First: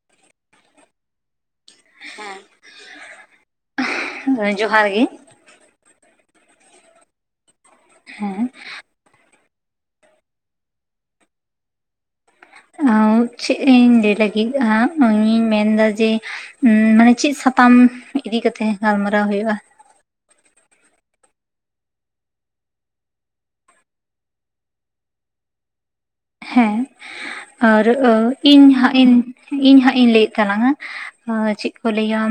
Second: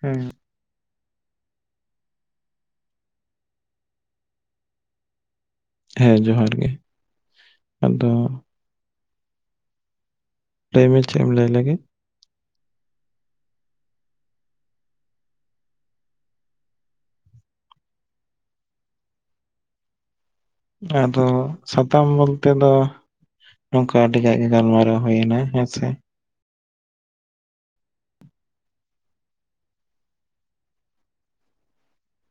ᱦᱩᱸ᱾ ᱦᱮ ᱡᱚᱦᱟᱨ ᱜᱮ, ᱦᱮᱸ ᱡᱚᱦᱟᱨ ᱜᱮ᱾ ᱟᱫᱚ ᱦᱮᱸ ᱞᱟᱹᱭ ᱢᱮ ᱪᱮᱜ ᱮᱢ ᱞᱟᱹᱭ ᱞᱟᱜᱤᱜ ᱪᱮᱜ ᱤᱧ ᱞᱟᱹᱭ ᱞᱟᱹᱜᱤᱫ ᱟ ᱤᱧ ᱢᱮᱱ ᱮᱫᱟ ᱡᱮ, ᱢᱟᱱᱮ ᱪᱮᱫ ᱥᱟᱛᱟᱢ ᱤᱫᱤ ᱠᱟᱛᱮᱜ ᱜᱟᱞᱢᱟᱨᱟᱣ ᱦᱩᱭᱩᱜ-ᱟ‍‍? ᱟᱫᱚ ᱥᱟᱛᱟᱢ ᱵᱚᱞᱛᱮ ᱫᱚ, ᱱᱚᱝᱠᱟ ᱟᱹᱰᱤ ᱜᱟᱡ ᱜᱮ ᱜᱟᱞᱢᱟᱨᱟᱣ ᱦᱳᱭᱱᱟ ᱦᱮᱸ ᱥᱮ, ᱦᱮᱸ᱾ ᱟᱨ ᱤᱧ ᱦᱟᱸᱜ ᱤᱧ ᱤᱧ ᱦᱟᱸᱜ ᱤᱧ ᱞᱟᱹᱭᱮᱫ ᱛᱟᱞᱟᱝᱼᱟ᱾ ᱟᱸ ᱪᱮᱫ ᱠᱚ ᱞᱟᱹᱭᱟ᱾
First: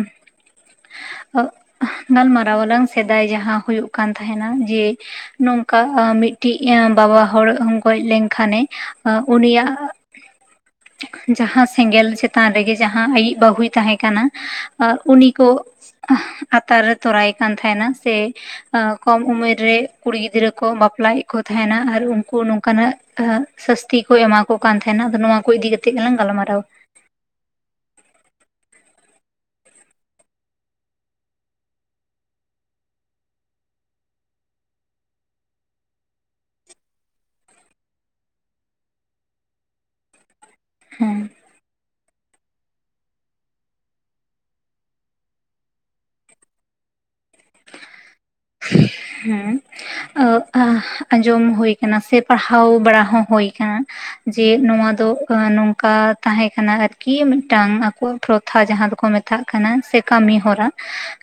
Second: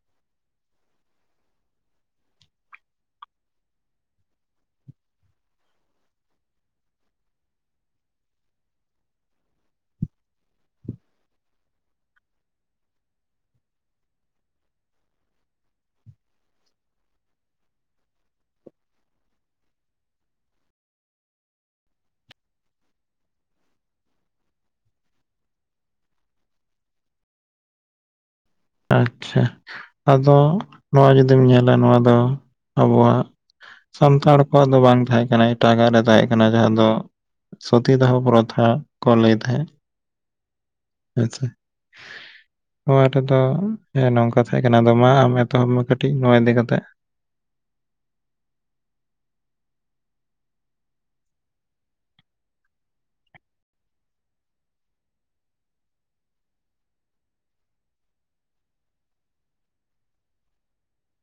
ᱜᱟᱞᱢᱟᱨᱟᱣ ᱟᱞᱟᱝ ᱥᱮᱫᱟᱭ ᱡᱟᱦᱟᱸ ᱦᱩᱭᱩᱜ ᱠᱟᱱ ᱛᱟᱦᱮᱱᱟ ᱡᱮ, ᱱᱚᱝᱠᱟ ᱢᱤᱜᱴᱤᱡ ᱵᱟᱵᱟ ᱦᱚᱲ ᱜᱚᱡ ᱞᱮᱱᱠᱷᱟᱱᱮ ᱩᱱᱤᱭᱟᱜ ᱡᱟᱦᱟᱸ ᱥᱮᱸᱜᱮᱞ ᱪᱮᱛᱟᱱ ᱨᱮᱜᱮ ᱡᱟᱦᱟᱸ ᱟᱹᱭᱤᱡ ᱵᱟᱹᱦᱩᱭ ᱛᱟᱦᱮ ᱠᱟᱱᱟ ᱩᱱᱤ ᱠᱚ, ᱟᱛᱟᱨ ᱛᱚᱨᱟᱭᱮ ᱠᱟᱱ ᱛᱟᱦᱮᱱᱟ ᱥᱮ ᱠᱚᱢ ᱩᱢᱮᱨ ᱨᱮ ᱠᱩᱲᱤ ᱜᱤᱫᱽᱨᱟᱹ ᱠᱚ ᱵᱟᱯᱞᱟᱭᱮᱜ ᱠᱚ ᱛᱟᱦᱮᱱᱟ ᱟᱨ ᱩᱱᱠᱩ ᱱᱚᱝᱠᱟᱱᱟᱜ, ᱥᱟᱥᱛᱤ ᱠᱚ ᱮᱢᱟ ᱠᱚ ᱠᱟᱱ ᱛᱟᱦᱮᱱᱟ ᱟᱫᱚ ᱱᱚᱣᱟ ᱠᱚ ᱤᱫᱤ ᱠᱟᱛᱮᱜ ᱜᱮᱞᱟᱝ ᱜᱟᱞᱢᱟᱨᱟᱣᱟ᱾ ᱟᱪᱪᱷᱟ ᱟᱫᱚ ᱱᱚᱣᱟ ᱡᱩᱫᱤᱢ ᱧᱮᱞᱟ ᱱᱚᱣᱟ ᱫᱚ ᱟᱵᱚᱣᱟᱜ, ᱥᱟᱱᱛᱟᱲ ᱠᱚᱣᱟᱜ ᱫᱚ ᱵᱟᱝ ᱛᱟᱦᱮᱸ ᱠᱟᱱᱟ ᱮᱴᱟᱜᱟᱜ ᱨᱮ ᱛᱟᱦᱮᱸᱜ ᱠᱟᱱᱟ ᱡᱟᱦᱟᱸ ᱫᱚ, ᱥᱚᱛᱤ ᱫᱟᱦᱚ ᱯᱨᱚᱛᱷᱟ ᱠᱚ ᱞᱟᱹᱭ ᱛᱟᱦᱮᱸᱜ᱾ ᱦᱮᱸ ᱦᱳᱭ ᱥᱮ, ᱱᱚᱣᱟ ᱨᱮᱫᱚ ᱦᱮᱸ ᱱᱚᱝᱠᱟ ᱛᱟᱦᱮᱸ ᱠᱟᱱᱟ ᱟᱫᱚ ᱢᱟ ᱟᱢ ᱮᱛᱚᱦᱚᱵ ᱢᱮ ᱠᱟᱹᱴᱤᱡ ᱱᱚᱣᱟ ᱤᱫᱤ ᱠᱟᱛᱮᱜ ᱦᱩᱸ᱾ ᱚ ᱟᱸᱡᱚᱢ ᱦᱳᱭ ᱠᱟᱱᱟ ᱥᱮ ᱯᱟᱲᱦᱟᱣ ᱵᱟᱲᱟ ᱦᱚᱸ ᱦᱳᱭ ᱠᱟᱱᱟ᱾ ᱡᱮ ᱱᱚᱣᱟ ᱫᱚ ᱱᱚᱝᱠᱟ ᱛᱟᱦᱮᱸ ᱠᱟᱱᱟ ᱟᱨᱠᱤ ᱢᱤᱫᱴᱟᱝ ᱟᱠᱚ ᱯᱨᱚᱛᱷᱟ ᱡᱟᱦᱟᱸ ᱫᱚᱠᱚ ᱢᱮᱛᱟᱜ ᱠᱟᱱᱟ ᱥᱮ ᱠᱟᱹᱢᱤ ᱦᱚᱨᱟ,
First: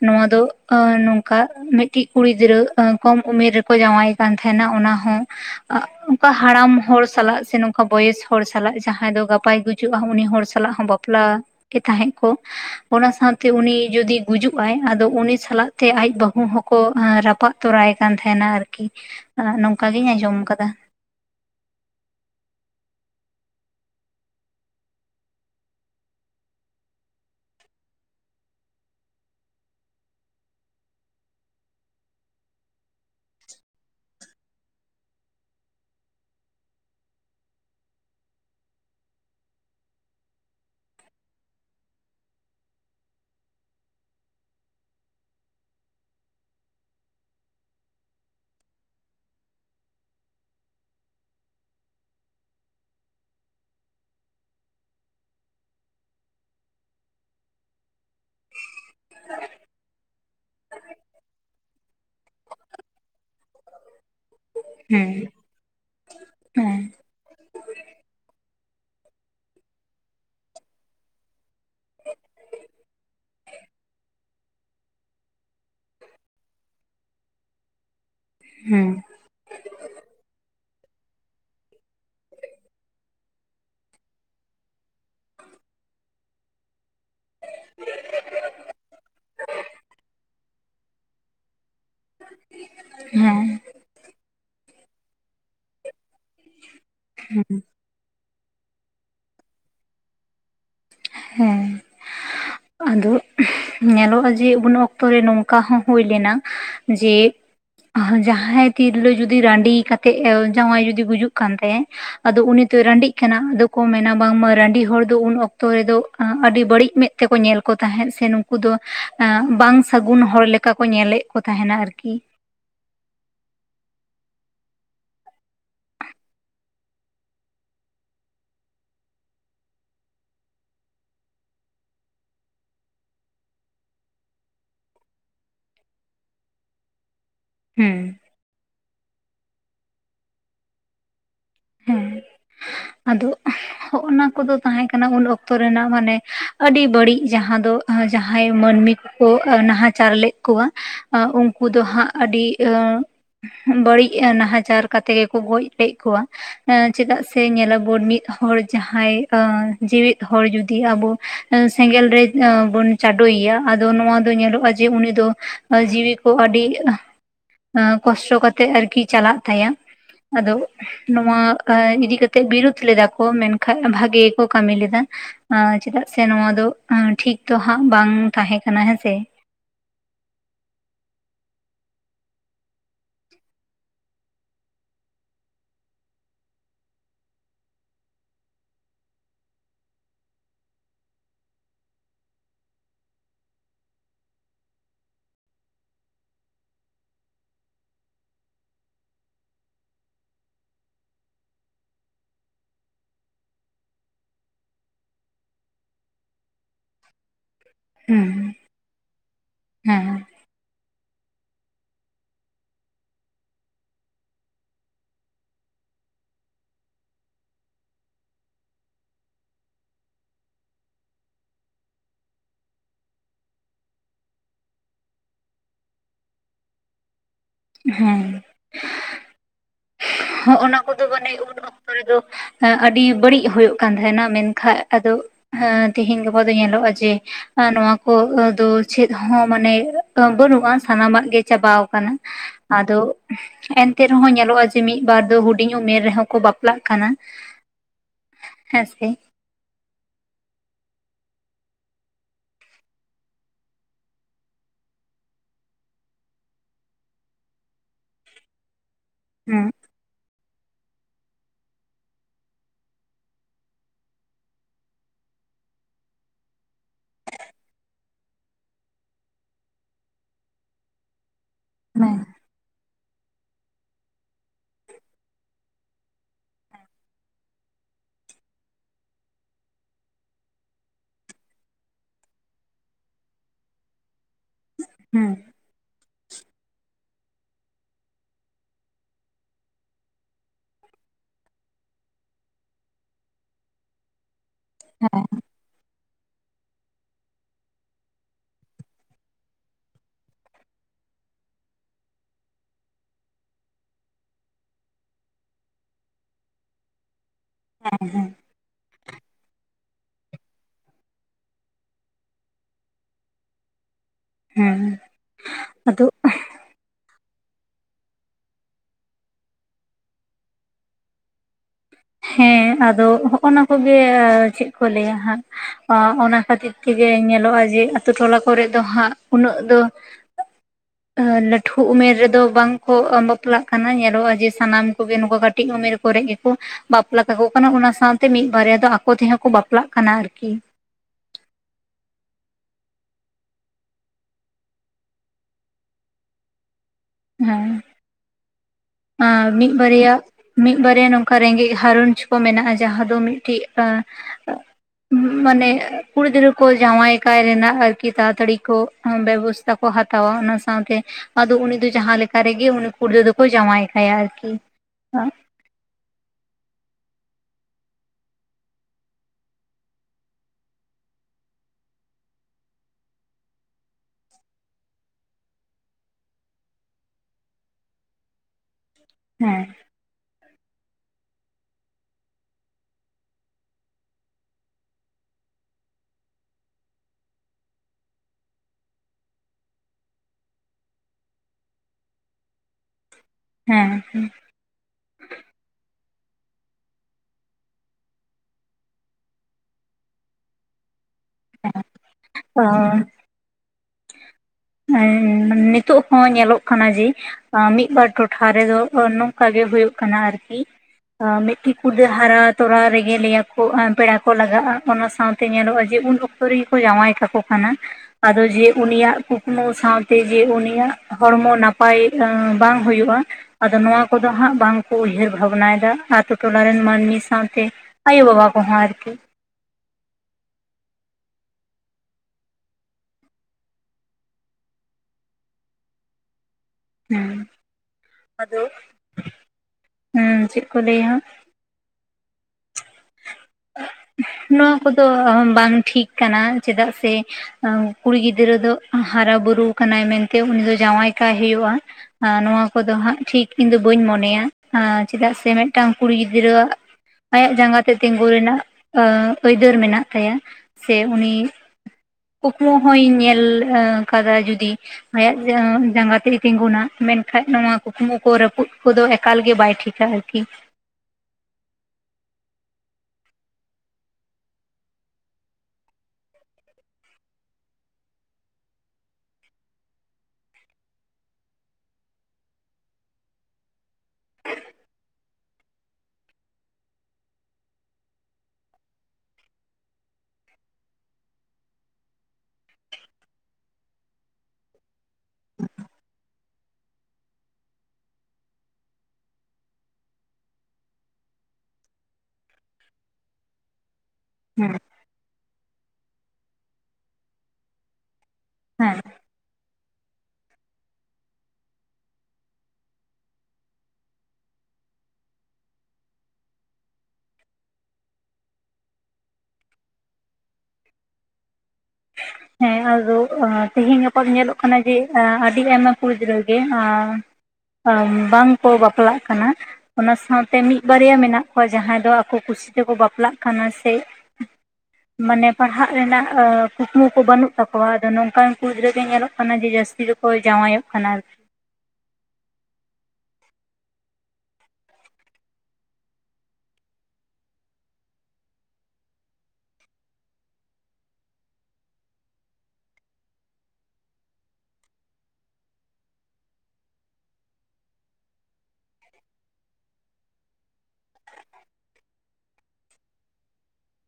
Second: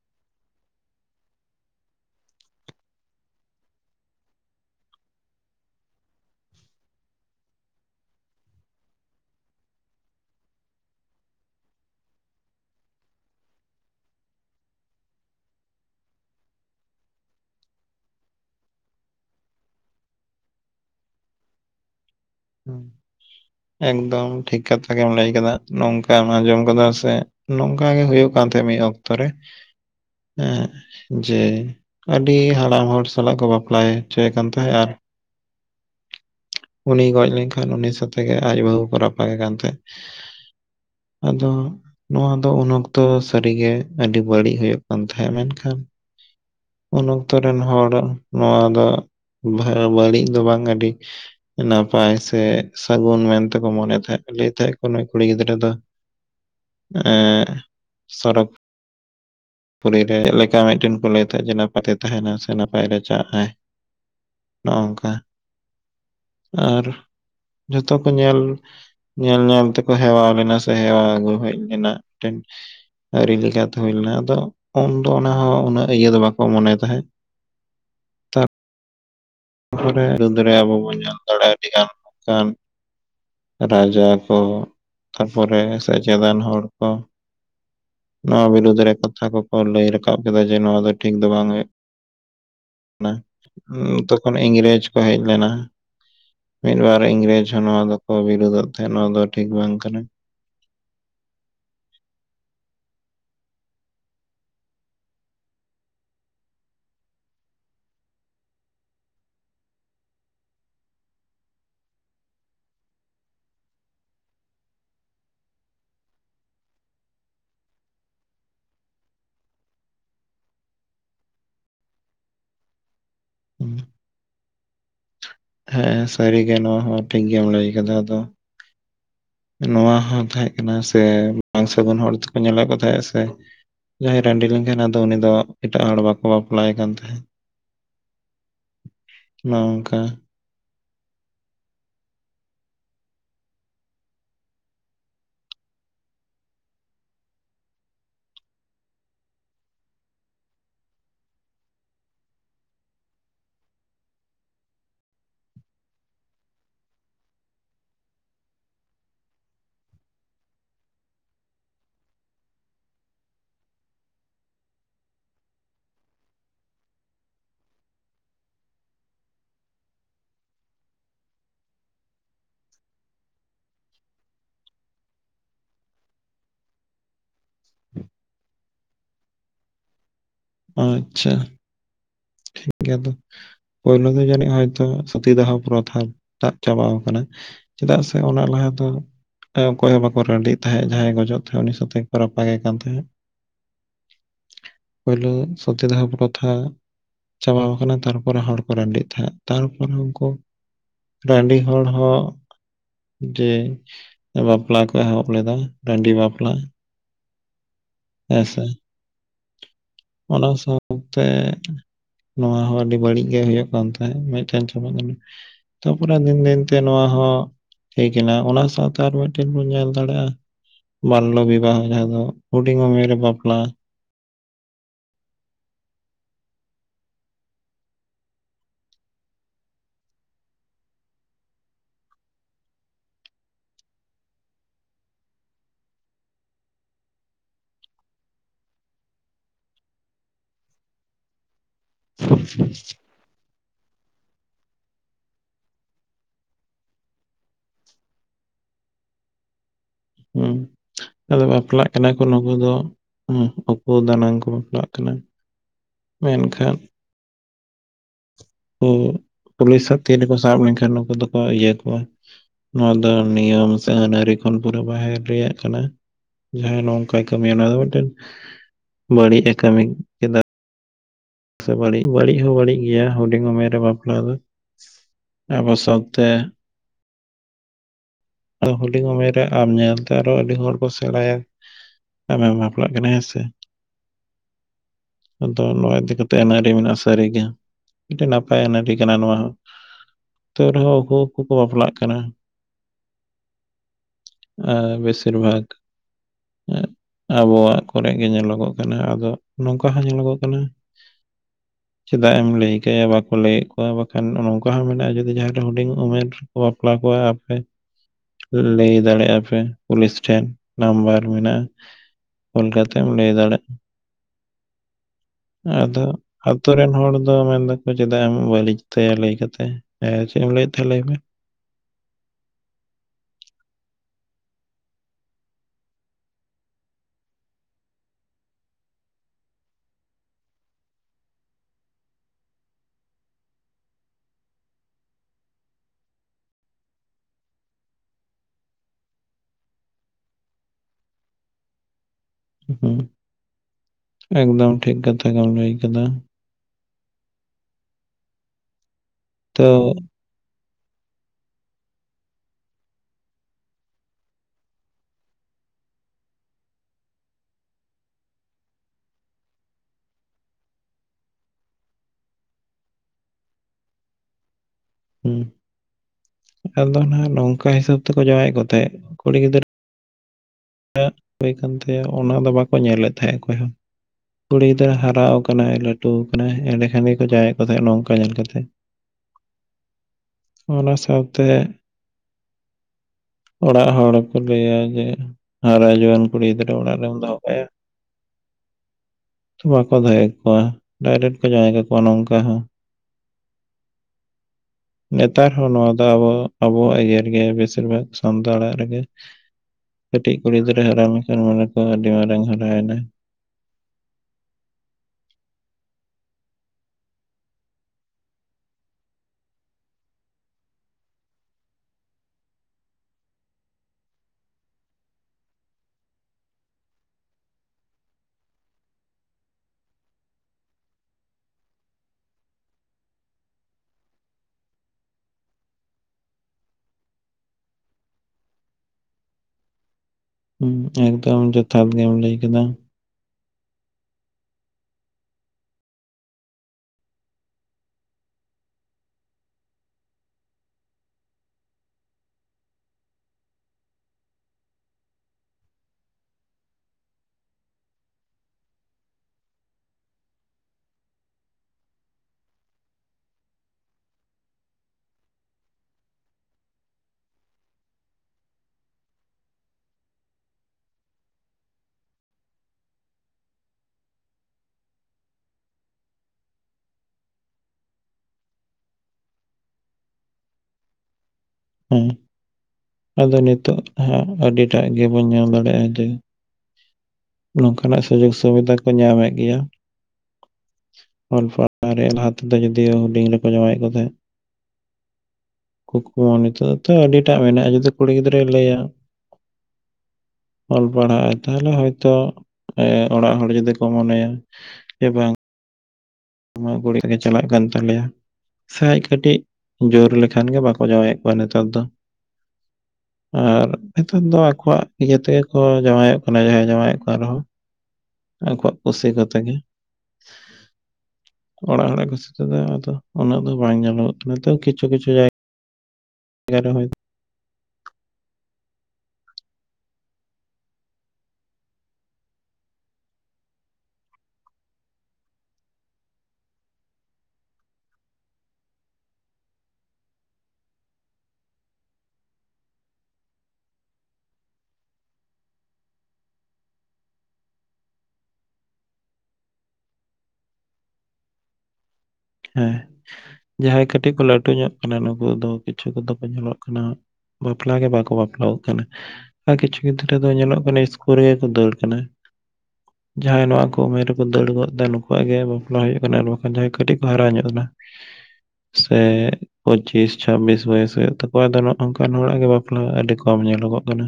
ᱱᱚᱣᱟ ᱫᱚ ᱱᱚᱝᱠᱟ ᱢᱤᱫ ᱢᱤᱫᱴᱤᱡ ᱠᱩᱲᱤ ᱜᱤᱫᱽᱨᱟᱹ ᱠᱚᱢ ᱩᱢᱮᱨ ᱨᱮᱠᱚ ᱡᱟᱶᱟᱭᱮ ᱠᱟᱱ ᱛᱟᱦᱮᱱᱟ ᱚᱱᱟ ᱦᱚᱸ ᱟᱸᱜ ᱚᱝᱠᱟ ᱦᱟᱲᱟᱢ ᱦᱚᱲ ᱥᱟᱞᱟᱜ ᱥᱮ ᱱᱚᱝᱠᱟ ᱵᱚᱭᱮᱥ ᱦᱚᱲ ᱥᱟᱞᱟᱜ ᱡᱟᱦᱟᱸᱭ ᱫᱚ ᱜᱟᱯᱟᱭ ᱜᱩᱡ ᱪᱩᱜ-ᱟ ᱦᱩᱜ-ᱩᱱᱤ ᱦᱚᱲ ᱥᱟᱞᱟᱜ ᱦᱚᱸ ᱵᱟᱯᱞᱟ ᱜᱮ ᱛᱟᱦᱮᱸ ᱠᱚᱜ ᱚᱱᱟ ᱥᱟᱶᱛᱮ ᱩᱱᱤ ᱡᱩᱫᱤ ᱜᱩᱡᱩᱜ-ᱟᱭ ᱟᱫᱚ ᱩᱱᱤ ᱥᱟᱞᱟᱜ ᱛᱮ ᱟᱡ ᱵᱟᱹᱦᱩ ᱦᱚᱸ ᱠᱚ ᱟ ᱨᱟᱯᱟᱜ ᱛᱚᱨᱟᱭ ᱠᱟᱱ ᱛᱟᱦᱮᱸᱱᱟ ᱟᱨᱠᱤ, ᱱᱚᱝᱠᱟ ᱜᱤᱧ ᱟᱸᱡᱚᱢ ᱟᱠᱟᱫᱟ᱾ ᱮᱠᱫᱚᱢ ᱴᱷᱤᱠ ᱠᱟᱛᱷᱟ ᱜᱮᱢ ᱞᱟᱹᱭ ᱠᱟᱫᱟ᱾ ᱱᱚᱝᱠᱟᱢ ᱟᱸᱡᱚᱢ ᱟᱠᱟᱫᱟ ᱥᱮ ᱱᱚᱝᱠᱟ ᱜᱮ ᱦᱩᱭᱩᱜ ᱠᱟᱱ ᱛᱟᱦᱮᱸᱜ ᱢᱤᱫ ᱚᱠᱛᱚ ᱨᱮ ᱦᱮᱸ᱾ ᱡᱮ ᱟᱹᱰᱤ ᱦᱟᱲᱟᱢ ᱦᱚᱲ ᱥᱟᱞᱟᱜ ᱠᱚ ᱵᱟᱯᱞᱟᱭ ᱦᱚᱪᱚᱭᱮ ᱠᱟᱱ ᱛᱟᱦᱮᱸᱜ ᱟᱨ ᱩᱱᱤ ᱜᱚᱡᱽ ᱞᱮᱱᱠᱷᱟᱱ ᱩᱱᱤ ᱥᱟᱛ ᱛᱮᱜᱮ ᱟᱡ ᱵᱟᱹᱦᱩ ᱠᱚ ᱨᱟᱯᱟ ᱜᱮ ᱠᱟᱱ ᱛᱟᱦᱮᱸᱜ ᱟᱫᱚ ᱱᱚᱣᱟ ᱫᱚ ᱩᱱ ᱚᱠᱛᱚ ᱥᱟᱹᱨᱤᱜᱮ ᱟᱹᱰᱤ ᱵᱟᱹᱲᱤᱡ ᱦᱩᱭᱩᱜ ᱠᱟᱱ ᱛᱟᱦᱮᱸᱜ, ᱢᱮᱱᱠᱷᱟᱱ ᱩᱱ ᱚᱠᱛᱚ ᱨᱮᱱ ᱦᱚᱲ ᱱᱚᱣᱟ ᱫᱚ ᱵᱷᱟᱹ ᱵᱟᱹᱲᱤᱡ ᱫᱚ ᱵᱟᱝ ᱟᱹᱰᱤ ᱱᱟᱯᱟᱭ ᱥᱮ ᱥᱟᱹᱜᱩᱱ ᱢᱮᱱᱛᱮᱠᱚ ᱢᱚᱱᱮ ᱛᱟᱦᱮᱸᱜ, ᱞᱟᱹᱭ ᱛᱟᱦᱮᱸᱜ ᱠᱚ ᱱᱩᱭ ᱠᱩᱲᱤ ᱜᱤᱫᱽᱨᱟᱹ ᱫᱚ ᱮᱸᱻ ᱥᱚᱨᱚᱜ ᱯᱩᱨᱤ ᱨᱮ ᱞᱮᱠᱟ ᱢᱤᱫᱴᱮᱱ ᱠᱚ ᱞᱟᱹᱭ ᱛᱮᱜ ᱡᱮ ᱱᱟᱯᱟᱭᱛᱮ ᱛᱟᱦᱮᱸᱱᱟ ᱥᱮ ᱱᱟᱯᱟᱭ ᱨᱮ ᱪᱟᱜ-ᱟᱭ᱾ ᱱᱚᱜ-ᱚᱝᱠᱟ ᱦᱮᱸ ᱟᱨ ᱦᱮᱸ ᱡᱷᱚᱛᱚ ᱠᱚ ᱧᱮᱞ ᱧᱮᱞ ᱧᱮᱞ ᱛᱮᱠᱚ ᱦᱮᱣᱟ ᱞᱮᱱᱟ ᱥᱮ ᱦᱮᱣᱟ ᱟᱹᱜᱩ ᱦᱮᱡᱽ ᱞᱮᱱᱟ ᱢᱤᱫᱴᱮᱱ᱾ ᱟᱹᱨᱤ ᱞᱮᱠᱟᱛᱮ ᱦᱩᱭ ᱞᱮᱱᱟ ᱟᱫᱚ ᱩᱱᱫᱚ ᱚᱱᱟᱦᱚᱸ ᱩᱱᱟᱹᱜ ᱤᱭᱟᱹ ᱫᱚ ᱵᱟᱠᱚ ᱢᱚᱱᱮ ᱛᱟᱦᱮᱸᱜ᱾ ᱦᱮᱸ᱾ ᱚᱱᱟ ᱦᱚᱸ ᱵᱚᱴᱷᱮ‌ ᱨᱟᱹᱫ ᱫᱟᱲᱮ ᱟᱵᱚ ᱵᱚᱱ ᱧᱟᱢ ᱫᱟᱲᱮᱭᱟᱜ-ᱟ ᱟᱹᱰᱤᱜᱟᱱ [unintelligible] ᱠᱟᱱ ᱨᱟᱡᱟ ᱠᱚ, ᱛᱟᱨᱯᱚᱨᱮ ᱥᱮᱪᱮᱫᱟᱱ ᱦᱚᱲ ᱠᱚ, ᱱᱚᱣᱟ ᱵᱤᱨᱩᱫᱽ ᱨᱮ ᱠᱟᱛᱷᱟ ᱠᱚᱠᱚ ᱞᱟᱹᱭ ᱨᱟᱠᱟᱵ ᱠᱮᱫᱟ ᱡᱮ ᱱᱚᱣᱟ ᱫᱚ ᱴᱷᱤᱠ ᱫᱚ ᱵᱟᱝ ᱦᱩᱭᱩᱜ ᱱᱟ ᱦᱮᱸ ᱛᱚᱠᱷᱚᱱ ᱤᱝᱨᱮᱡᱽ ᱠᱚ ᱦᱮᱡ ᱞᱮᱱᱟ᱾ ᱢᱤᱫ ᱵᱟᱨ ᱤᱝᱨᱮᱡᱽ ᱦᱮᱸ ᱦᱚᱸ ᱱᱚᱣᱟ ᱫᱚᱠᱚ ᱵᱤᱨᱩᱫ ᱟᱜ ᱛᱟᱦᱮᱸᱜ ᱱᱚᱣᱟ ᱫᱚ ᱴᱷᱤᱠ ᱵᱟᱝ ᱠᱟᱱᱟ᱾ ᱦᱮᱸ ᱧᱮᱞᱚᱜ-ᱟ ᱡᱮ ᱩᱱ ᱚᱠᱛᱚ ᱨᱮ ᱱᱚᱝᱠᱟ ᱦᱚᱸ ᱦᱩᱭ ᱞᱮᱱᱟ ᱡᱮ ᱡᱟᱦᱟᱸᱭ ᱛᱤᱨᱞᱟᱹ ᱡᱩᱫᱤ ᱨᱟᱺᱰᱤ ᱠᱟᱛᱮᱜ ᱮ ᱡᱟᱶᱟᱭ ᱡᱩᱫᱤ ᱜᱩᱡᱩᱜ ᱠᱟᱱ ᱛᱟᱭᱟᱭ ᱟᱫᱚ ᱩᱱᱤ ᱛᱚᱭ ᱨᱟᱺᱰᱤᱜ ᱠᱟᱱᱟ ᱟᱫᱚ ᱠᱚ ᱢᱮᱱᱟ ᱵᱟᱝᱢᱟ ᱨᱟᱺᱰᱤ ᱦᱚᱲ ᱫᱚ ᱩᱱ ᱚᱠᱛᱚ ᱨᱮᱫᱚ ᱟᱸ ᱟᱹᱰᱤ ᱵᱟᱹᱲᱤᱡ ᱢᱮ ᱛᱮᱠᱚ ᱧᱮᱞ ᱠᱚ ᱛᱟᱦᱮᱸᱜ ᱥᱮ ᱱᱩ ᱩᱱᱠᱩ ᱫᱚ ᱮᱸ ᱵᱟᱝ ᱥᱟᱹᱜᱩᱱ ᱦᱚᱲ ᱞᱮᱠᱟ ᱠᱚ ᱧᱮᱞᱮᱫ ᱠᱚ ᱛᱟᱦᱮᱱᱟ ᱟᱨᱠᱤ᱾ ᱦᱮᱸ ᱥᱟᱹᱨᱤ ᱜᱮ ᱱᱚᱣᱟ ᱦᱚᱸ ᱴᱷᱤᱠ ᱜᱮᱢ ᱞᱟᱹᱭ ᱟᱠᱟᱫᱟ ᱟᱫᱚ ᱱᱚᱣᱟ ᱦᱚᱸ ᱛᱟᱦᱮᱸ ᱠᱟᱱᱟ ᱥᱮ ᱵᱟᱝ ᱥᱟᱹᱜᱩᱱ ᱦᱚᱲ ᱛᱮᱠᱚ ᱧᱮᱞᱮᱜ ᱠᱚ ᱛᱟᱦᱮᱸᱜ ᱥᱮ ᱡᱟᱦᱟᱸᱭ ᱨᱺᱰᱤ ᱞᱮᱱᱠᱷᱟᱱ ᱟᱫᱚ ᱩᱱᱤ ᱫᱚ ᱮᱴᱟᱜ ᱦᱚᱲ ᱵᱟᱠᱚ ᱵᱟᱯᱞᱟᱭ ᱠᱟᱱ ᱛᱟᱦᱮᱸᱜ᱾ ᱦᱮᱸ ᱱᱚᱝᱠᱟ᱾ ᱦᱮᱸ [inaudible] ᱟᱫᱚ ᱦᱚᱜ-ᱚ ᱱᱟ ᱠᱚᱫᱚ ᱛᱟᱦᱮᱸ ᱠᱟᱱᱟ ᱩᱱ ᱚᱠᱛᱚ ᱨᱮᱱᱟᱜ ᱢᱟᱱᱮ ᱟᱹᱰᱤ ᱵᱟᱹᱲᱤᱡ ᱡᱟᱦᱟᱸ ᱫᱚ ᱦᱮᱸ ᱡᱟᱦᱟᱸᱭ ᱢᱟᱹᱱᱢᱤ ᱠᱚᱠᱚ ᱱᱟᱦᱟᱪᱟᱨ ᱞᱮᱫ ᱠᱚᱣᱟ ᱚ ᱩᱱᱠᱩ ᱫᱚ ᱦᱟᱸᱜ ᱟᱹᱰᱤ ᱮᱸ ᱵᱟᱹᱲᱤᱡ ᱱᱟᱦᱟᱸᱪᱟᱨ ᱠᱟᱛᱮ ᱜᱮᱠᱚ ᱜᱚᱡᱽ ᱞᱮᱫ ᱠᱚᱣᱟ᱾ ᱮᱸ ᱪᱮᱫᱟᱜ ᱥᱮ ᱧᱮᱞᱟᱵᱚᱱ ᱢᱤᱫ ᱦᱚᱲ ᱡᱟᱸᱦᱟᱭ ᱟᱸᱻ ᱡᱮᱣᱮᱫ ᱦᱚᱲ ᱡᱚᱫᱤ ᱟᱵᱚ ᱥᱮᱸᱜᱮᱞ ᱨᱮ ᱟᱸ ᱵᱚᱱ ᱪᱟᱰᱳᱮᱭᱟ ᱟᱫᱚ ᱱᱚᱣᱟ ᱫᱚ ᱧᱮᱞᱚᱜ-ᱟ ᱡᱮ ᱩᱱᱤ ᱫᱚ ᱦᱳᱭ ᱡᱤᱣᱤ ᱠᱚ ᱟᱹᱰᱤ ᱠᱚᱥᱴᱚ ᱠᱟᱛᱮᱜ ᱟᱨᱠᱤ ᱪᱟᱞᱟᱜ ᱛᱟᱭᱟ ᱟᱫᱚ ᱱᱚᱣᱟ ᱤᱫᱤ ᱠᱟᱛᱮᱜ ᱵᱤᱨᱩᱫ ᱞᱮᱫᱟ ᱠᱚ ᱢᱮᱱᱠᱷᱟᱱ ᱵᱷᱟᱜᱮ ᱜᱮᱠᱚ ᱠᱟᱹᱢᱤ ᱞᱮᱫᱟ᱾ ᱟᱸ ᱪᱮᱫᱟᱜ ᱥᱮ ᱱᱚᱣᱟ ᱫᱚ ᱴᱷᱤᱠ ᱫᱚ ᱦᱟᱸᱜ ᱵᱟᱝ ᱛᱟᱦᱮᱸ ᱠᱟᱱᱟ ᱦᱮᱸᱥᱮ? ᱟᱪᱪᱷᱟ᱾ ᱴᱷᱤᱠ ᱜᱮᱭᱟ ᱫᱳ᱾ ᱯᱳᱭᱞᱳ ᱫᱚ ᱡᱟᱹᱱᱤᱡ ᱦᱚᱭᱛᱚ ᱥᱚᱛᱤᱫᱟᱦᱚ ᱯᱨᱚᱛᱷᱟ ᱴᱟᱜ ᱪᱟᱵᱟᱣ ᱟᱠᱟᱱᱟ᱾ ᱪᱮᱫᱟᱜ ᱥᱮ ᱚᱱᱟ ᱞᱟᱦᱟ ᱫᱚ ᱚᱠᱚᱭ ᱦᱚᱸ ᱵᱟᱠᱚ ᱨᱟᱺᱰᱤᱜ ᱛᱟᱦᱮᱸᱫ ᱡᱟᱦᱟᱸᱭ ᱜᱚᱡᱚᱜ ᱛᱟᱦᱮᱸᱫ ᱩᱱᱤ ᱥᱟᱛᱮᱜ ᱠᱚ ᱨᱟᱯᱟᱜ ᱮ ᱠᱟᱱ ᱛᱟᱦᱮᱸᱫ᱾ ᱯᱳᱭᱞᱳ ᱥᱚᱛᱤᱫᱟᱦᱚ ᱯᱨᱚᱛᱷᱟ᱾ ᱪᱟᱵᱟᱣ ᱠᱟᱱᱟ ᱛᱟᱨᱯᱚᱨᱮ ᱦᱚᱲ ᱠᱚ ᱨᱟᱺᱰᱤᱜ ᱛᱟᱦᱮᱸᱫ ᱛᱟᱨᱯᱚᱨᱮ ᱱᱩᱠᱩ ᱨᱟᱺᱰᱤ ᱦᱚᱲ ᱦᱚᱸ ᱡᱮ ᱵᱟᱯᱞᱟ ᱠᱚ ᱮᱦᱚᱵ ᱞᱮᱫᱟ ᱨᱟᱺᱰᱤ ᱵᱟᱯᱞᱟ᱾ ᱦᱮᱸ [unintelligible] ᱦᱮᱸ ᱚᱱᱟ ᱥᱟᱶᱛᱮ ᱱᱚᱣᱟ ᱦᱚᱸ ᱟᱹᱰᱤ ᱵᱟᱹᱲᱤᱡ ᱜᱮ ᱦᱳᱭᱳᱜ ᱠᱟᱱ ᱛᱟᱦᱮᱸᱫ ᱢᱤᱫᱴᱟᱝ ᱪᱟᱵᱟ ᱠᱟᱱᱟ᱾ ᱛᱟᱨᱯᱚᱨᱮ ᱫᱤᱱ ᱫᱤᱱᱛᱮ ᱱᱚᱣᱟ ᱦᱚᱸ ᱴᱷᱤᱠ ᱮᱱᱟ ᱚᱱᱟ ᱥᱟᱶᱛᱮ ᱟᱨ ᱢᱤᱫᱴᱮᱱ ᱵᱚᱱ ᱧᱮᱞ ᱫᱟᱲᱮᱭᱟᱜᱼᱟ ᱵᱟᱞᱞᱚ ᱵᱤᱵᱟᱦᱚ ᱡᱟᱦᱟᱸ ᱫᱚ ᱦᱩᱰᱤᱝ ᱩᱢᱮᱨ ᱨᱮ ᱵᱟᱯᱞᱟ᱾ ᱦᱮᱸ᱾ ᱦᱚᱸ ᱚᱱᱟ ᱠᱚᱫᱚ ᱢᱟᱱᱮ ᱩᱱ ᱚᱠᱛᱚ ᱨᱮᱫᱚ ᱟᱹᱰᱤ ᱵᱟᱹᱲᱤᱡ ᱦᱩᱭᱩᱜ ᱠᱟᱱ ᱛᱟᱦᱮᱸᱦᱱᱟ ᱢᱮᱱᱠᱷᱟᱱ ᱟᱫᱚ ᱛᱮᱦᱮᱧ ᱜᱟᱯᱟ ᱫᱚ ᱧᱮᱞᱚᱜᱼᱟ ᱡᱮ ᱱᱚᱣᱟ ᱠᱚᱫᱚ ᱪᱮᱫ ᱦᱚᱸ ᱢᱟᱱᱮ ᱵᱟᱹᱱᱩᱜᱼᱟ ᱥᱟᱱᱟᱢᱟᱜ ᱜᱮ᱾ ᱪᱟᱵᱟ ᱟᱠᱟᱱᱟ ᱟᱫᱚ ᱮᱱᱛᱮ ᱨᱮᱦᱚᱸ ᱧᱮᱞᱚᱜᱼᱟ ᱡᱮ ᱢᱤᱫ ᱵᱟᱨ ᱫᱚ ᱦᱩᱰᱤᱧ ᱩᱢᱮᱨ ᱨᱮᱦᱚᱸ ᱠᱚ ᱵᱟᱯᱞᱟᱜ ᱠᱟᱱᱟ ᱦᱮᱸᱥᱮ᱾ ᱦᱮᱸ ᱟᱫᱚ ᱵᱟᱯᱞᱟᱜ ᱠᱟᱱᱟ ᱠᱚ ᱱᱩᱠᱩ ᱫᱚ ᱩᱠᱩ ᱫᱟᱱᱟᱝ ᱠᱚ ᱵᱟᱯᱞᱟᱜ ᱠᱟᱱᱟ᱾ ᱢᱮᱱᱠᱷᱟᱱ ᱩᱱᱠᱩ ᱦᱮᱸ ᱯᱩᱞᱤᱥᱟᱜ ᱛᱤᱨᱮ ᱠᱚ ᱥᱟᱵ ᱞᱮᱠᱷᱟᱱ ᱱᱩᱠᱩ ᱫᱚᱠᱚ ᱤᱭᱟᱹ ᱠᱚᱣᱟ᱾ ᱱᱚᱣᱟ ᱫᱚ ᱱᱤᱭᱚᱢ ᱥᱮ ᱟᱹᱱ-ᱟᱹᱨᱤ ᱠᱷᱚᱱ ᱯᱩᱨᱟᱹ ᱵᱟᱦᱮᱨ ᱨᱮᱭᱟᱜ ᱠᱟᱱᱟ᱾ ᱡᱟᱦᱟᱸᱭ ᱱᱚᱝᱠᱟᱭ ᱠᱟᱹᱢᱤᱭᱟ ᱚᱱᱟ ᱫᱚ ᱢᱤᱫᱴᱮᱱ ᱵᱟᱹᱲᱤᱡ ᱮ ᱠᱟᱹᱢᱤ ᱠᱮᱫᱟ ᱥᱮ ᱵᱟᱹᱲᱤᱡ ᱵᱟᱹᱲᱤᱡ ᱦᱚᱸ ᱵᱟᱹᱲᱤᱡ ᱜᱮᱭᱟ ᱦᱩᱰᱤᱝ ᱩᱢᱮᱨ ᱨᱮ ᱵᱟᱯᱞᱟ ᱫᱚ᱾ ᱟᱵᱚ ᱥᱟᱶᱛᱮ ᱟᱫᱚ ᱦᱩᱰᱤᱧ ᱩᱢᱮᱨ ᱨᱮ ᱟᱢ ᱧᱮᱞᱛᱮ ᱟᱨᱚ ᱟᱹᱰᱤ ᱦᱚᱲ ᱠᱚ ᱥᱮᱬᱟᱭᱟ᱾ ᱟᱢᱮᱢ ᱵᱟᱯᱞᱟᱜ ᱠᱟᱱᱟ ᱦᱮᱸᱥᱮ ᱦᱩᱸ᱾ ᱟᱫᱚ ᱱᱚᱣᱟ ᱤᱫᱤ ᱠᱟᱛᱮ ᱟᱹᱱ ᱟᱹᱨᱤ ᱢᱮᱱᱟᱜᱼᱟ ᱥᱟᱹᱨᱤᱜᱮ ᱟᱹᱰᱤ ᱱᱟᱯᱟᱭ ᱟᱹᱱ ᱟᱹᱨᱤ ᱠᱟᱱᱟ ᱱᱚᱣᱟ ᱦᱚᱸ᱾ ᱛᱟᱹᱣ ᱨᱮᱦᱚᱸ ᱩᱠᱩ ᱩᱠᱩ ᱠᱚ ᱵᱟᱯᱞᱟᱜ ᱠᱟᱱᱟ᱾ ᱟᱨ ᱵᱮᱥᱤᱨ ᱵᱷᱟᱜᱽ ᱾ ᱟᱵᱚᱣᱟᱜ ᱠᱚᱨᱮ ᱜᱮ ᱧᱮᱞᱚᱜᱚᱜ ᱠᱟᱱᱟ ᱟᱫᱚ ᱱᱚᱝᱠᱟ ᱦᱚᱸ ᱧᱮᱞᱚᱜᱚᱜ ᱠᱟᱱᱟ᱾ [inaudible] ᱪᱮᱫᱟᱜ ᱮᱢ ᱞᱟᱹᱭ ᱠᱟᱭᱟ ᱵᱟᱠᱚ ᱞᱟᱹᱭᱮᱫ ᱠᱚᱣᱟ ᱵᱟᱠᱷᱟᱱ ᱱᱚᱝᱠᱟ ᱦᱚᱸ ᱢᱮᱱᱟᱜᱼᱟ ᱡᱩᱫᱤ ᱡᱟᱦᱟᱸᱨᱮ ᱦᱩᱰᱤᱧ ᱩᱢᱮᱨ ᱠᱚ ᱯᱟᱵᱞᱟ ᱠᱚᱣᱟ ᱟᱯᱮ ᱦᱮᱸ ᱦᱮᱸ᱾ ᱞᱟᱹᱭ ᱫᱟᱲᱮᱭᱟᱜᱼᱟ ᱯᱮ ᱯᱩᱞᱤᱥ ᱴᱷᱮᱱ ᱱᱟᱢᱵᱟᱨ ᱢᱮᱱᱟᱜᱼᱟ᱾ ᱯᱷᱳᱱ ᱠᱟᱛᱮᱢ ᱞᱟᱹᱭ ᱫᱟᱲᱮᱭᱜ ᱦᱮᱸ ᱦᱮᱸ ᱦᱮᱸ ᱟᱫᱚ ᱟᱯᱮ ᱟᱛᱳ ᱨᱮᱱ ᱦᱚᱲ ᱫᱚ ᱢᱮᱱ ᱮᱫᱟᱠᱚ ᱪᱮᱫᱟᱜ ᱮᱢ ᱵᱟᱹᱲᱤᱡ ᱛᱟᱭᱟ ᱞᱟᱹᱭ ᱠᱟᱛᱮ, ᱪᱮᱫ ᱮᱢ ᱞᱟᱹᱭᱮᱫ ᱛᱟᱦᱮᱸ ᱞᱟᱹᱭ ᱢᱮ? ᱦᱮᱸ ᱟᱫᱚ ᱦᱚᱜ ᱱᱟ ᱠᱚᱜᱮ ᱪᱮᱫᱠᱚ ᱞᱟᱹᱭᱟ ᱦᱟᱸᱜ ᱚᱱᱟ ᱠᱷᱟᱹᱛᱤᱨ ᱛᱮᱜᱮ ᱧᱮᱞᱚᱜᱼᱟ ᱡᱮ ᱟᱹᱛᱩ ᱴᱚᱞᱟ ᱠᱚᱨᱮ ᱫᱚ ᱦᱟᱸᱜ ᱩᱱᱟᱹᱜ ᱫᱚ [inaudible] ᱞᱟᱹᱴᱷᱩ ᱩᱢᱮᱨ ᱨᱮᱫᱚ ᱵᱟᱝᱠᱚ ᱵᱟᱯᱞᱟᱜ ᱠᱟᱱᱟ ᱧᱮᱞᱚᱜᱼᱟ ᱡᱮ ᱥᱟᱱᱟᱢ ᱠᱚᱜᱮ ᱱᱚᱝᱠᱟ ᱠᱟᱹᱴᱤᱡ ᱩᱢᱮᱨ ᱠᱚᱨᱮ ᱜᱮᱠᱚ ᱵᱟᱯᱞᱟ ᱠᱟᱠᱚ ᱠᱟᱱᱟ ᱚᱱᱟ ᱥᱟᱶᱛᱮ ᱢᱤᱫ ᱵᱟᱨᱭᱟ ᱫᱚ ᱟᱠᱚ ᱛᱮᱦᱚᱸ ᱠᱚ ᱵᱟᱯᱞᱟᱜ ᱠᱟᱱᱟ ᱟᱨᱠᱤ, ᱦᱩᱸ ᱮᱠᱫᱚᱢ ᱴᱷᱤᱠ ᱠᱟᱛᱷᱟ ᱜᱮᱢ ᱞᱟᱹᱭ ᱠᱮᱫᱟ, ᱦᱮᱸ, ᱟᱨ ᱛᱚ ᱢᱤᱜ ᱵᱟᱨᱭᱟ ᱢᱤᱫ ᱵᱟᱨᱭᱟ ᱱᱚᱝᱠᱟ ᱨᱮᱸᱜᱮᱡ ᱜᱷᱟᱨᱚᱸᱡᱽ ᱠᱚ ᱢᱮᱱᱟᱜᱼᱟ ᱡᱟᱦᱟᱸ ᱫᱚ ᱢᱤᱜᱴᱤ ᱢᱟᱱᱮ ᱠᱩᱲᱤ ᱜᱤᱽᱨᱟᱹ ᱠᱚ ᱡᱟᱶᱟᱭ ᱠᱟᱭ ᱨᱮᱱᱟᱜ ᱟᱨᱠᱤ ᱛᱟᱲᱟ ᱛᱟᱲᱤ ᱠᱚ, ᱵᱮᱵᱚᱥᱛᱟ ᱠᱚ ᱦᱟᱛᱟᱣᱟ ᱚᱱᱟ ᱥᱟᱶᱛᱮ ᱟᱫᱚ ᱩᱱᱤ ᱫᱚ ᱡᱟᱦᱟᱸ ᱞᱮᱠᱟ ᱨᱮᱜᱮ ᱩᱱᱤ ᱠᱩᱲᱤ ᱜᱤᱫᱽᱨᱟᱹ ᱫᱚᱠᱚ ᱡᱟᱶᱟᱭ ᱠᱟᱭᱟ ᱟᱨᱠᱤ᱾ ᱦᱩᱸ ᱟᱫᱚ ᱱᱟᱦᱟᱜ ᱱᱚᱝᱠᱟ ᱦᱤᱥᱟᱹᱵ ᱛᱮᱠᱚ ᱡᱟᱶᱟᱭ ᱮᱫ ᱠᱚ ᱛᱟᱦᱮᱸ ᱠᱩᱲᱤ ᱜᱤᱫᱽᱨᱟᱹᱨ [unintelligible] ᱦᱩᱭ ᱠᱟᱱ ᱛᱟᱭᱟ ᱚᱱᱟ ᱫᱚ ᱵᱟᱠᱚ ᱧᱮᱞᱮᱫ ᱛᱟᱦᱮᱸᱜ ᱚᱠᱚᱭ ᱦᱚᱸ, ᱠᱩᱲᱤ ᱜᱤᱫᱽᱨᱟᱹ ᱦᱟᱨᱟᱣ ᱟᱠᱟᱱᱟᱭ ᱞᱟᱹᱴᱩ ᱟᱠᱟᱱᱟᱭ ᱮᱸᱰᱮᱠᱷᱟᱱ ᱜᱮᱠᱚ ᱡᱟᱶᱟᱮᱫ ᱠᱚ ᱛᱟᱦᱮᱸᱜ ᱱᱚᱝᱠᱟ ᱧᱮᱞ ᱠᱟᱛᱮ᱾ ᱦᱮᱸ, ᱚᱱᱟ ᱥᱟᱶᱛᱮ ᱚᱲᱟᱜ ᱦᱚᱲ ᱠᱚ ᱞᱟᱹᱭᱟ ᱡᱮ ᱦᱟᱨᱟ ᱡᱩᱣᱟᱹᱱ ᱠᱩᱲᱤ ᱜᱤᱫᱽᱨᱟᱹ ᱚᱲᱟᱜ ᱨᱮᱢ ᱫᱚᱦᱚ ᱠᱟᱭᱟ, ᱛᱚ ᱵᱟᱠᱚ ᱫᱚᱦᱚᱭᱮᱜ ᱠᱚᱣᱟ ᱰᱟᱭᱨᱮᱠᱴ ᱠᱚ ᱡᱟᱶᱟᱭ ᱠᱟᱠᱚᱣᱟ ᱱᱚᱝᱠᱟ ᱦᱚᱸ᱾ ᱦᱮᱸ, ᱦᱩᱸ, ᱱᱮᱛᱟᱨ ᱦᱚᱸ ᱱᱚᱣᱟ ᱫᱚ ᱟᱵᱚ ᱟᱵᱚᱣᱟᱜ ᱤᱭᱟᱹ ᱨᱮᱜᱮ ᱵᱮᱥᱤᱨ ᱵᱷᱟᱜ ᱥᱟᱱᱛᱟᱲᱟᱜ ᱨᱮᱜᱮ, ᱠᱟᱹᱴᱤᱡ ᱠᱩᱲᱤ ᱜᱤᱫᱽᱨᱟᱹ ᱦᱟᱨᱟ ᱞᱮᱠᱷᱟᱱ ᱢᱚᱱᱮ ᱟᱠᱚ ᱟᱹᱰᱤ ᱢᱟᱨᱟᱝ ᱚ ᱦᱚᱨᱟᱭᱮᱱᱟ, ᱦᱮᱸ ᱱᱤᱛᱚᱜ ᱦᱚᱸ ᱧᱮᱞᱚᱜ ᱠᱟᱱᱟ ᱡᱮ ᱚ ᱢᱤᱜ ᱵᱟᱨ ᱴᱚᱴᱷᱟ ᱨᱮᱫᱚ ᱱᱚᱝᱠᱟᱜᱮ ᱦᱩᱭᱩᱜ ᱠᱟᱱᱟ ᱟᱨᱠᱤ᱾ ᱢᱤᱫᱴᱤᱡ ᱠᱩᱲᱤᱹ ᱫᱟᱨᱟᱹ ᱦᱟᱨᱟ ᱛᱚᱨᱟ ᱨᱮᱜᱮ ᱞᱟᱹᱭᱟᱠᱚ ᱯᱮᱲᱟ ᱠᱚ ᱞᱟᱜᱟᱜᱼᱟ ᱚᱱᱟ ᱥᱟᱶᱛᱮ ᱧᱮᱞᱚᱜᱼᱟ ᱡᱮ ᱩᱱ ᱚᱠ ᱛᱚ ᱨᱮᱜᱮ ᱠᱚ ᱡᱟᱶᱟᱭ ᱠᱟᱠᱚ ᱠᱟᱱᱟ ᱟᱫᱚ ᱡᱮ ᱩᱱᱤᱭᱟᱜ ᱠᱩᱠ ᱢᱩ ᱥᱟᱶᱛᱮ ᱡᱮ ᱩᱱᱤᱭᱟᱜ ᱦᱚᱲᱢᱚ ᱱᱟᱯᱟᱭ ᱵᱟᱝ ᱦᱩᱭᱩᱜᱼᱟ᱾ ᱟᱫᱚ ᱱᱚᱣᱟ ᱠᱚᱫᱚ ᱦᱟᱸᱜ ᱵᱟᱝᱠᱚ ᱩᱭᱦᱟᱹᱨ ᱵᱷᱟᱵᱱᱟ ᱭᱮᱫᱟ ᱟᱛᱩ ᱴᱚᱞᱟ ᱨᱮᱱ ᱢᱟᱹᱱᱢᱤ ᱥᱟᱶᱛᱮ, ᱟᱭᱳ ᱵᱟᱵᱟ ᱠᱚᱦᱚᱸ ᱟᱨᱠᱤ, ᱦᱩᱸ ᱮᱠᱫᱚᱢ, ᱡᱚᱛᱷᱟᱛ ᱜᱮᱢ ᱞᱟᱹᱭ ᱠᱮᱫᱟ, ᱦᱩᱸ ᱟᱫᱳ, ᱦᱩᱸ, ᱪᱮᱫ ᱠᱚ ᱞᱟᱹᱭᱟ ᱦᱟᱸᱜ᱾ [inaudible] ᱱᱚᱣᱟ ᱠᱚᱫᱚ ᱵᱟᱝ ᱴᱷᱤᱠ ᱠᱟᱱᱟ ᱪᱮᱫᱟᱜ ᱥᱮ ᱠᱩᱲᱤ ᱜᱤᱫᱽᱨᱟᱹ ᱫᱚ ᱦᱟᱨᱟ ᱵᱩᱨᱩ ᱠᱟᱱᱟᱭ ᱢᱮᱱᱛᱮ ᱩᱱᱤ ᱫᱚ ᱡᱟᱶᱟᱭ ᱠᱟᱭ ᱦᱩᱭᱩᱜᱼᱟ ᱱᱚᱣᱟ ᱠᱚᱫᱚ ᱦᱟᱸᱜ ᱴᱷᱤᱠ ᱤᱧ ᱫᱚ ᱵᱟᱹᱧ ᱢᱚᱱᱮᱭᱟ ᱪᱮᱫᱟᱜ ᱥᱮ ᱢᱮᱫᱴᱟᱝ ᱠᱩᱲᱤ ᱜᱤᱫᱽᱨᱟᱹᱣᱟᱜ ᱟᱭᱟᱜ ᱡᱟᱸᱜᱟ ᱛᱮ ᱛᱤᱸᱜᱳ ᱨᱮᱱᱟᱜ ᱟᱹᱭᱫᱟᱹᱨ ᱢᱮᱱᱟᱜ ᱛᱟᱭᱟ ᱥᱮ ᱩᱱᱤ ᱠᱩᱠᱢᱩ ᱦᱚᱭᱧ ᱧᱮᱞ ᱮ ᱠᱟᱫᱟ ᱡᱩᱫᱤ ᱟᱭᱟᱜ ᱡᱟᱸᱜᱟ ᱛᱮᱭ ᱛᱤᱸᱜᱩᱱᱟ ᱢᱮᱱᱠᱷᱡ ᱱᱚᱣᱟ ᱠᱩᱠᱢᱩ ᱠᱚ ᱨᱟᱹᱯᱩᱫ ᱠᱚᱫᱚ ᱮᱠᱟᱞᱜᱮ ᱵᱟᱭ ᱴᱷᱤᱠ, [unintelligible] ᱟᱨᱠᱤ, ᱦᱩᱸ, ᱟᱫᱚ ᱱᱤᱛᱚᱜ ᱦᱟᱸᱜ ᱟᱹᱰᱤ ᱴᱟᱝ ᱜᱮᱵᱚᱱ ᱧᱮᱞ ᱫᱟᱲᱮᱭᱟᱜᱼᱟ ᱡᱮ ᱱᱚᱝᱠᱟᱱᱟᱜ ᱥᱩᱡᱳᱜᱽ ᱥᱩᱵᱤᱫᱷᱟ ᱠᱚ ᱧᱟᱢᱮᱫ ᱜᱮᱭᱟ, ᱚᱞ [inaudible] ᱨᱮ ᱞᱟᱦᱟ ᱛᱮ ᱡᱩᱫᱤ‌ᱳ ᱦᱩᱰᱤᱧ ᱨᱮᱠᱚ ᱡᱟᱶᱟᱭᱮᱫ ᱠᱚ ᱛᱟᱦᱮᱸᱫ ᱠᱩᱠᱢᱩ ᱱᱤᱛᱚᱜ ᱛᱚ ᱟᱹᱰᱤᱴᱟᱜ ᱢᱮᱱᱟᱜᱼᱟ ᱡᱩᱫᱤ ᱠᱩᱲᱤ ᱜᱤᱫᱽᱨᱟᱹᱭ ᱞᱟᱹᱭᱟ, ᱚᱞ ᱯᱟᱲᱦᱟᱜᱼᱟᱭ ᱛᱟᱦᱚᱞᱮ ᱦᱚᱭᱛᱚ ᱚᱲᱟᱜ ᱦᱚᱲ ᱡᱩᱫᱤ ᱠᱚ ᱢᱚᱱᱮᱭᱟ ᱡᱮ ᱵᱟᱝ [unintelligible] [inaudible] ᱪᱟᱞᱟᱜ ᱠᱟᱱ ᱛᱟᱞᱮᱭᱟ, ᱥᱮᱡ ᱠᱟᱹᱴᱤᱡ ᱡᱳᱨ ᱞᱮᱠᱷᱟᱱ ᱜᱮ ᱵᱟᱠᱚ ᱡᱟᱶᱟᱭᱮᱫ ᱠᱚᱣᱟ ᱱᱮᱛᱟᱨ ᱫᱚ᱾ ᱟᱨ ᱱᱮᱛᱟᱨ ᱫᱚ ᱦᱮᱸ ᱟᱠᱚᱣᱟᱜ ᱤᱭᱟᱹ ᱛᱮᱜᱮ ᱠᱚ ᱡᱟᱶᱟᱭᱮᱫ ᱠᱟᱱᱟ ᱡᱟᱦᱟᱸᱭ ᱡᱟᱶᱟᱭ ᱚᱜ ᱠᱟᱱ ᱨᱮᱦᱚᱸ ᱟᱠᱚᱣᱟᱜ ᱦᱮᱸ ᱠᱩᱥᱤ ᱠᱚᱛᱮ ᱜᱮ, ᱚᱲᱟᱜ ᱦᱚᱲᱟᱜ ᱠᱩᱥᱤ ᱛᱮᱫᱚ ᱟᱫᱚ ᱩᱱᱟᱹᱜ ᱫᱚ ᱵᱟᱝ ᱧᱮᱞᱚᱜᱚᱜ ᱠᱟᱱᱟ ᱛᱚ ᱠᱤᱪᱷᱩ ᱠᱤᱪᱷᱩ ᱡᱟᱭ ᱭᱟ ᱨᱮᱦᱚᱸ᱾ ᱦᱮᱸ ᱟᱫᱚ ᱚ ᱛᱤᱦᱤᱧ ᱜᱟᱯᱟ ᱧᱮᱞᱚᱜ ᱠᱟᱱᱟ ᱡᱮ ᱟᱸ ᱟᱹᱰᱤ ᱟᱭᱢᱟ ᱠᱩᱲᱤ ᱜᱤᱫᱽᱨᱟᱹ ᱜᱮ ᱟᱻ, ᱟᱨ ᱵᱟᱝᱠᱚ ᱵᱟᱯᱞᱟᱜ ᱠᱟᱱᱟ᱾ ᱚᱱᱟ ᱥᱟᱶᱛᱮ ᱢᱤᱫ ᱵᱟᱨᱭᱟ ᱢᱮᱱᱟᱜ ᱠᱚᱣᱟ ᱡᱟᱦᱟᱸᱭ ᱫᱚ ᱟᱠᱚ ᱠᱩᱥᱤ ᱛᱮᱠᱚ ᱵᱟᱯᱞᱟᱜ ᱠᱟᱱᱟ ᱥᱮ, [inaudible] ᱢᱟᱱᱮ ᱯᱟᱲᱦᱟᱜ ᱨᱮᱱᱟᱜ ᱟᱹᱯ, ᱠᱩᱠᱢᱩ ᱠᱚ ᱵᱟᱹᱱᱩᱜ ᱛᱟᱠᱚᱣᱟ ᱟᱫᱚ ᱱᱚᱝᱠᱟᱱ ᱠᱩᱲᱤ ᱜᱤᱫᱽᱨᱟᱹ ᱜᱮ ᱧᱮᱞᱚᱜ ᱠᱟᱱᱟ ᱡᱮ ᱡᱟᱹᱥᱛᱤ ᱫᱚᱠᱚ ᱡᱟᱶᱭᱚᱜ ᱠᱟᱱᱟ᱾ ᱦᱮᱸ ᱡᱟᱦᱟᱸᱭ ᱠᱟᱹᱴᱤᱡ ᱠᱚ ᱞᱟᱹᱴᱩ ᱧᱚᱜ ᱠᱟᱱᱟ ᱱᱩᱠᱩ ᱫᱚ ᱠᱤᱪᱷᱩ ᱠᱚᱫᱚ ᱠᱚ ᱧᱮᱞᱚᱜ ᱠᱟᱱᱟ᱾ ᱵᱟᱯᱞᱟᱣ ᱜᱮ ᱵᱟᱠᱚ ᱵᱟᱯᱞᱟᱣ ᱠᱟᱱᱟ᱾ ᱟᱨ ᱠᱤᱪᱷᱩ ᱜᱤᱫᱽᱨᱟᱹ ᱫᱚ ᱧᱮᱞᱚᱜ ᱠᱟᱱᱟ ᱤᱥᱠᱩᱞ ᱨᱮᱜᱮ ᱠᱚ ᱫᱟᱹᱲ ᱠᱟᱱᱟ᱾ ᱡᱟᱦᱟᱸᱭ ᱱᱚᱣᱟ ᱠᱚ ᱩᱢᱮᱨ ᱨᱮᱠᱚ ᱫᱟᱹᱲ ᱜᱚᱫ ᱫᱟ ᱱᱩᱠᱩᱣᱟᱜ ᱜᱮ ᱵᱟᱯᱞᱟ ᱦᱩᱭᱩᱜ ᱠᱟᱱᱟ ᱟᱨ ᱵᱟᱠᱷᱟᱱ ᱡᱟᱦᱟᱸᱭ ᱠᱟᱹᱴᱤᱜ, ᱦᱟᱨᱟ ᱧᱚᱜ ᱮᱱᱟ᱾ ᱥᱮ ᱯᱩᱪᱤᱥ ᱪᱷᱟᱵᱽᱵᱤᱥ ᱵᱟᱹᱭᱮᱥ ᱦᱩᱭᱩᱜ ᱛᱟᱠᱚᱣᱟ ᱟᱫᱚ ᱱᱚᱜ ᱱᱚᱝᱠᱟᱱ ᱦᱚᱲᱟᱜ ᱜᱮ ᱵᱟᱯᱞᱟ ᱟᱹᱰᱤ ᱠᱚᱢ ᱧᱮᱞᱚᱜ-ᱟ᱾ ᱵᱟᱱᱟ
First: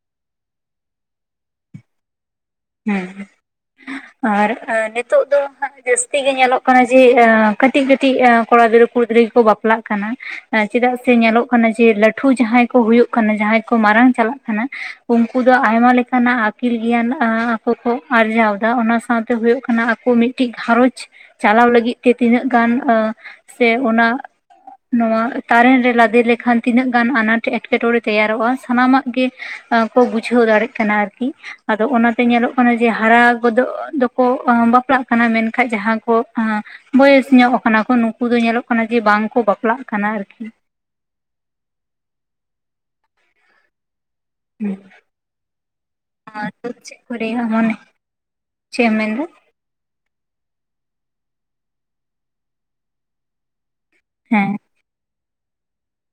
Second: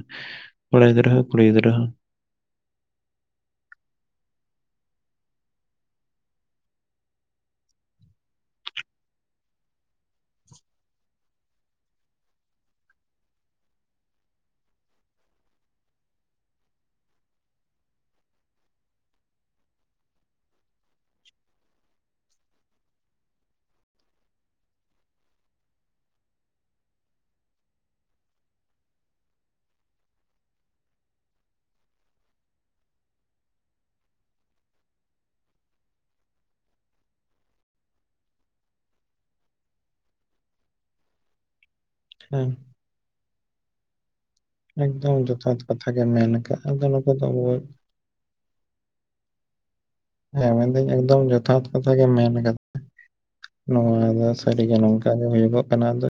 ᱠᱚᱲᱟ ᱜᱤᱫᱽᱨᱟᱹ ᱦᱚᱸ ᱠᱩᱲᱤ ᱜᱤᱫᱽᱨᱟᱹ ᱦᱚᱸ᱾ ᱦᱮᱸ᱾ ᱟᱨ ᱮᱸ ᱱᱤᱛᱚᱜ ᱫᱚ ᱦᱟᱸᱜ ᱡᱟᱹᱥᱛᱤ ᱜᱮ ᱧᱮᱞᱚᱜ ᱠᱟᱱᱟ ᱡᱮ ᱮᱸ ᱠᱟᱹᱴᱤᱡ-ᱠᱟᱹᱴᱤᱡ ᱮᱸ ᱠᱚᱲᱟ ᱜᱤᱫᱽᱨᱟᱹ ᱠᱩᱲᱤ ᱜᱤᱫᱽᱨᱟᱹ ᱠᱚ ᱵᱟᱯᱞᱟᱜ ᱠᱟᱱᱟ᱾ ᱮᱸ ᱪᱮᱫᱟᱜ ᱥᱮ ᱧᱮᱞᱚᱜ ᱠᱟᱱᱟ ᱡᱮ ᱞᱟᱹᱴᱷᱩ ᱡᱟᱦᱟᱸᱭ ᱠᱚ ᱦᱩᱭᱩᱜ ᱠᱟᱱᱟ ᱡᱟᱦᱟᱸᱭ ᱠᱚ ᱢᱟᱨᱟᱝ ᱪᱟᱞᱟᱜ ᱠᱟᱱᱟ᱾ ᱩᱱᱠᱩ ᱫᱚ ᱟᱭᱢᱟ ᱞᱮᱠᱟᱱᱟᱜ ᱟᱹᱠᱤᱞ ᱜᱮᱭᱟᱱ᱾ ᱟᱸ ᱟᱠᱚ ᱠᱚ ᱟᱨᱡᱟᱣ ᱫᱟ ᱚᱱᱟ ᱥᱟᱶᱛᱮ ᱦᱩᱭᱩᱜ ᱠᱟᱱᱟ ᱟᱠᱚ ᱢᱤᱫ ᱴᱤᱡ ᱜᱷᱟᱨᱚᱧᱡᱽ, ᱪᱟᱞᱟᱣ ᱞᱟᱹᱜᱤᱫ ᱛᱮ ᱛᱤᱱᱟᱹᱜ ᱜᱟᱱ ᱟᱸ ᱥᱮ ᱚᱱᱟ ᱱᱚᱣᱟ ᱛᱟᱨᱮᱱ ᱨᱮ ᱞᱟᱫᱮ ᱞᱮᱠᱷᱟᱱ ᱛᱤᱱᱟᱹᱜ ᱜᱟᱱ ᱟᱱᱟᱴ ᱮᱴᱠᱮᱴᱚᱬᱮ ᱛᱮᱭᱟᱨᱚᱜ-ᱟ ᱥᱟᱱᱟᱢᱟᱜ ᱜᱮ, ᱟᱠᱚ ᱵᱩᱡᱷᱟᱹᱣ ᱫᱟᱲᱮᱜ ᱠᱟᱱᱟ ᱟᱨᱠᱤ ᱟᱫᱚ ᱚᱱᱟ ᱛᱮ ᱧᱮᱞᱚᱜ ᱠᱟᱱᱟ ᱡᱮ ᱦᱟᱨᱟ ᱜᱚᱫᱚᱜ ᱫᱚᱠᱚ ᱟᱸ ᱵᱟᱯᱞᱟᱜ ᱠᱟᱱᱟ ᱢᱮᱱᱠᱷᱟᱡ ᱡᱟᱦᱟᱸ ᱠᱚ ᱟᱸ, ᱵᱚᱭᱮᱥ ᱧᱚᱜ ᱠᱟᱱᱟ ᱠᱚ ᱱᱩᱠᱩ ᱫᱚ ᱧᱮᱞᱚᱜ ᱠᱟᱱᱟ ᱡᱮ ᱵᱟᱝᱠᱚ ᱵᱟᱯᱞᱟᱜ ᱠᱟᱱᱟ ᱟᱨᱠᱤ ᱦᱮᱸ᱾ ᱦᱮᱸ ᱮᱠᱫᱚᱢ ᱡᱚᱛᱷᱟᱛ ᱠᱟᱛᱷᱟ ᱜᱮᱢ ᱢᱮᱱ ᱠᱟᱜ-ᱟ ᱟᱨ ᱟᱫᱚ ᱱᱚᱛᱮ ᱫᱚ ᱨᱩᱣᱟᱹ᱾ ᱪᱮᱜ ᱮᱢ ᱢᱮᱱᱟ? ᱦᱮᱸ ᱢᱮᱱᱫᱟᱹᱧ ᱮᱠᱫᱚᱢ ᱡᱚᱛᱷᱟᱛ ᱠᱟᱛᱷᱟ ᱜᱮᱢ ᱢᱮᱱ ᱠᱟᱫᱟ ᱱᱚᱣᱟ ᱫᱚ ᱦᱮᱸ ᱥᱟᱹᱨᱤ ᱜᱮ ᱱᱚᱝᱠᱟ, ᱟᱫᱚ ᱦᱩᱭᱩᱜᱚᱜ ᱠᱟᱱᱟ ᱟᱫᱚᱡ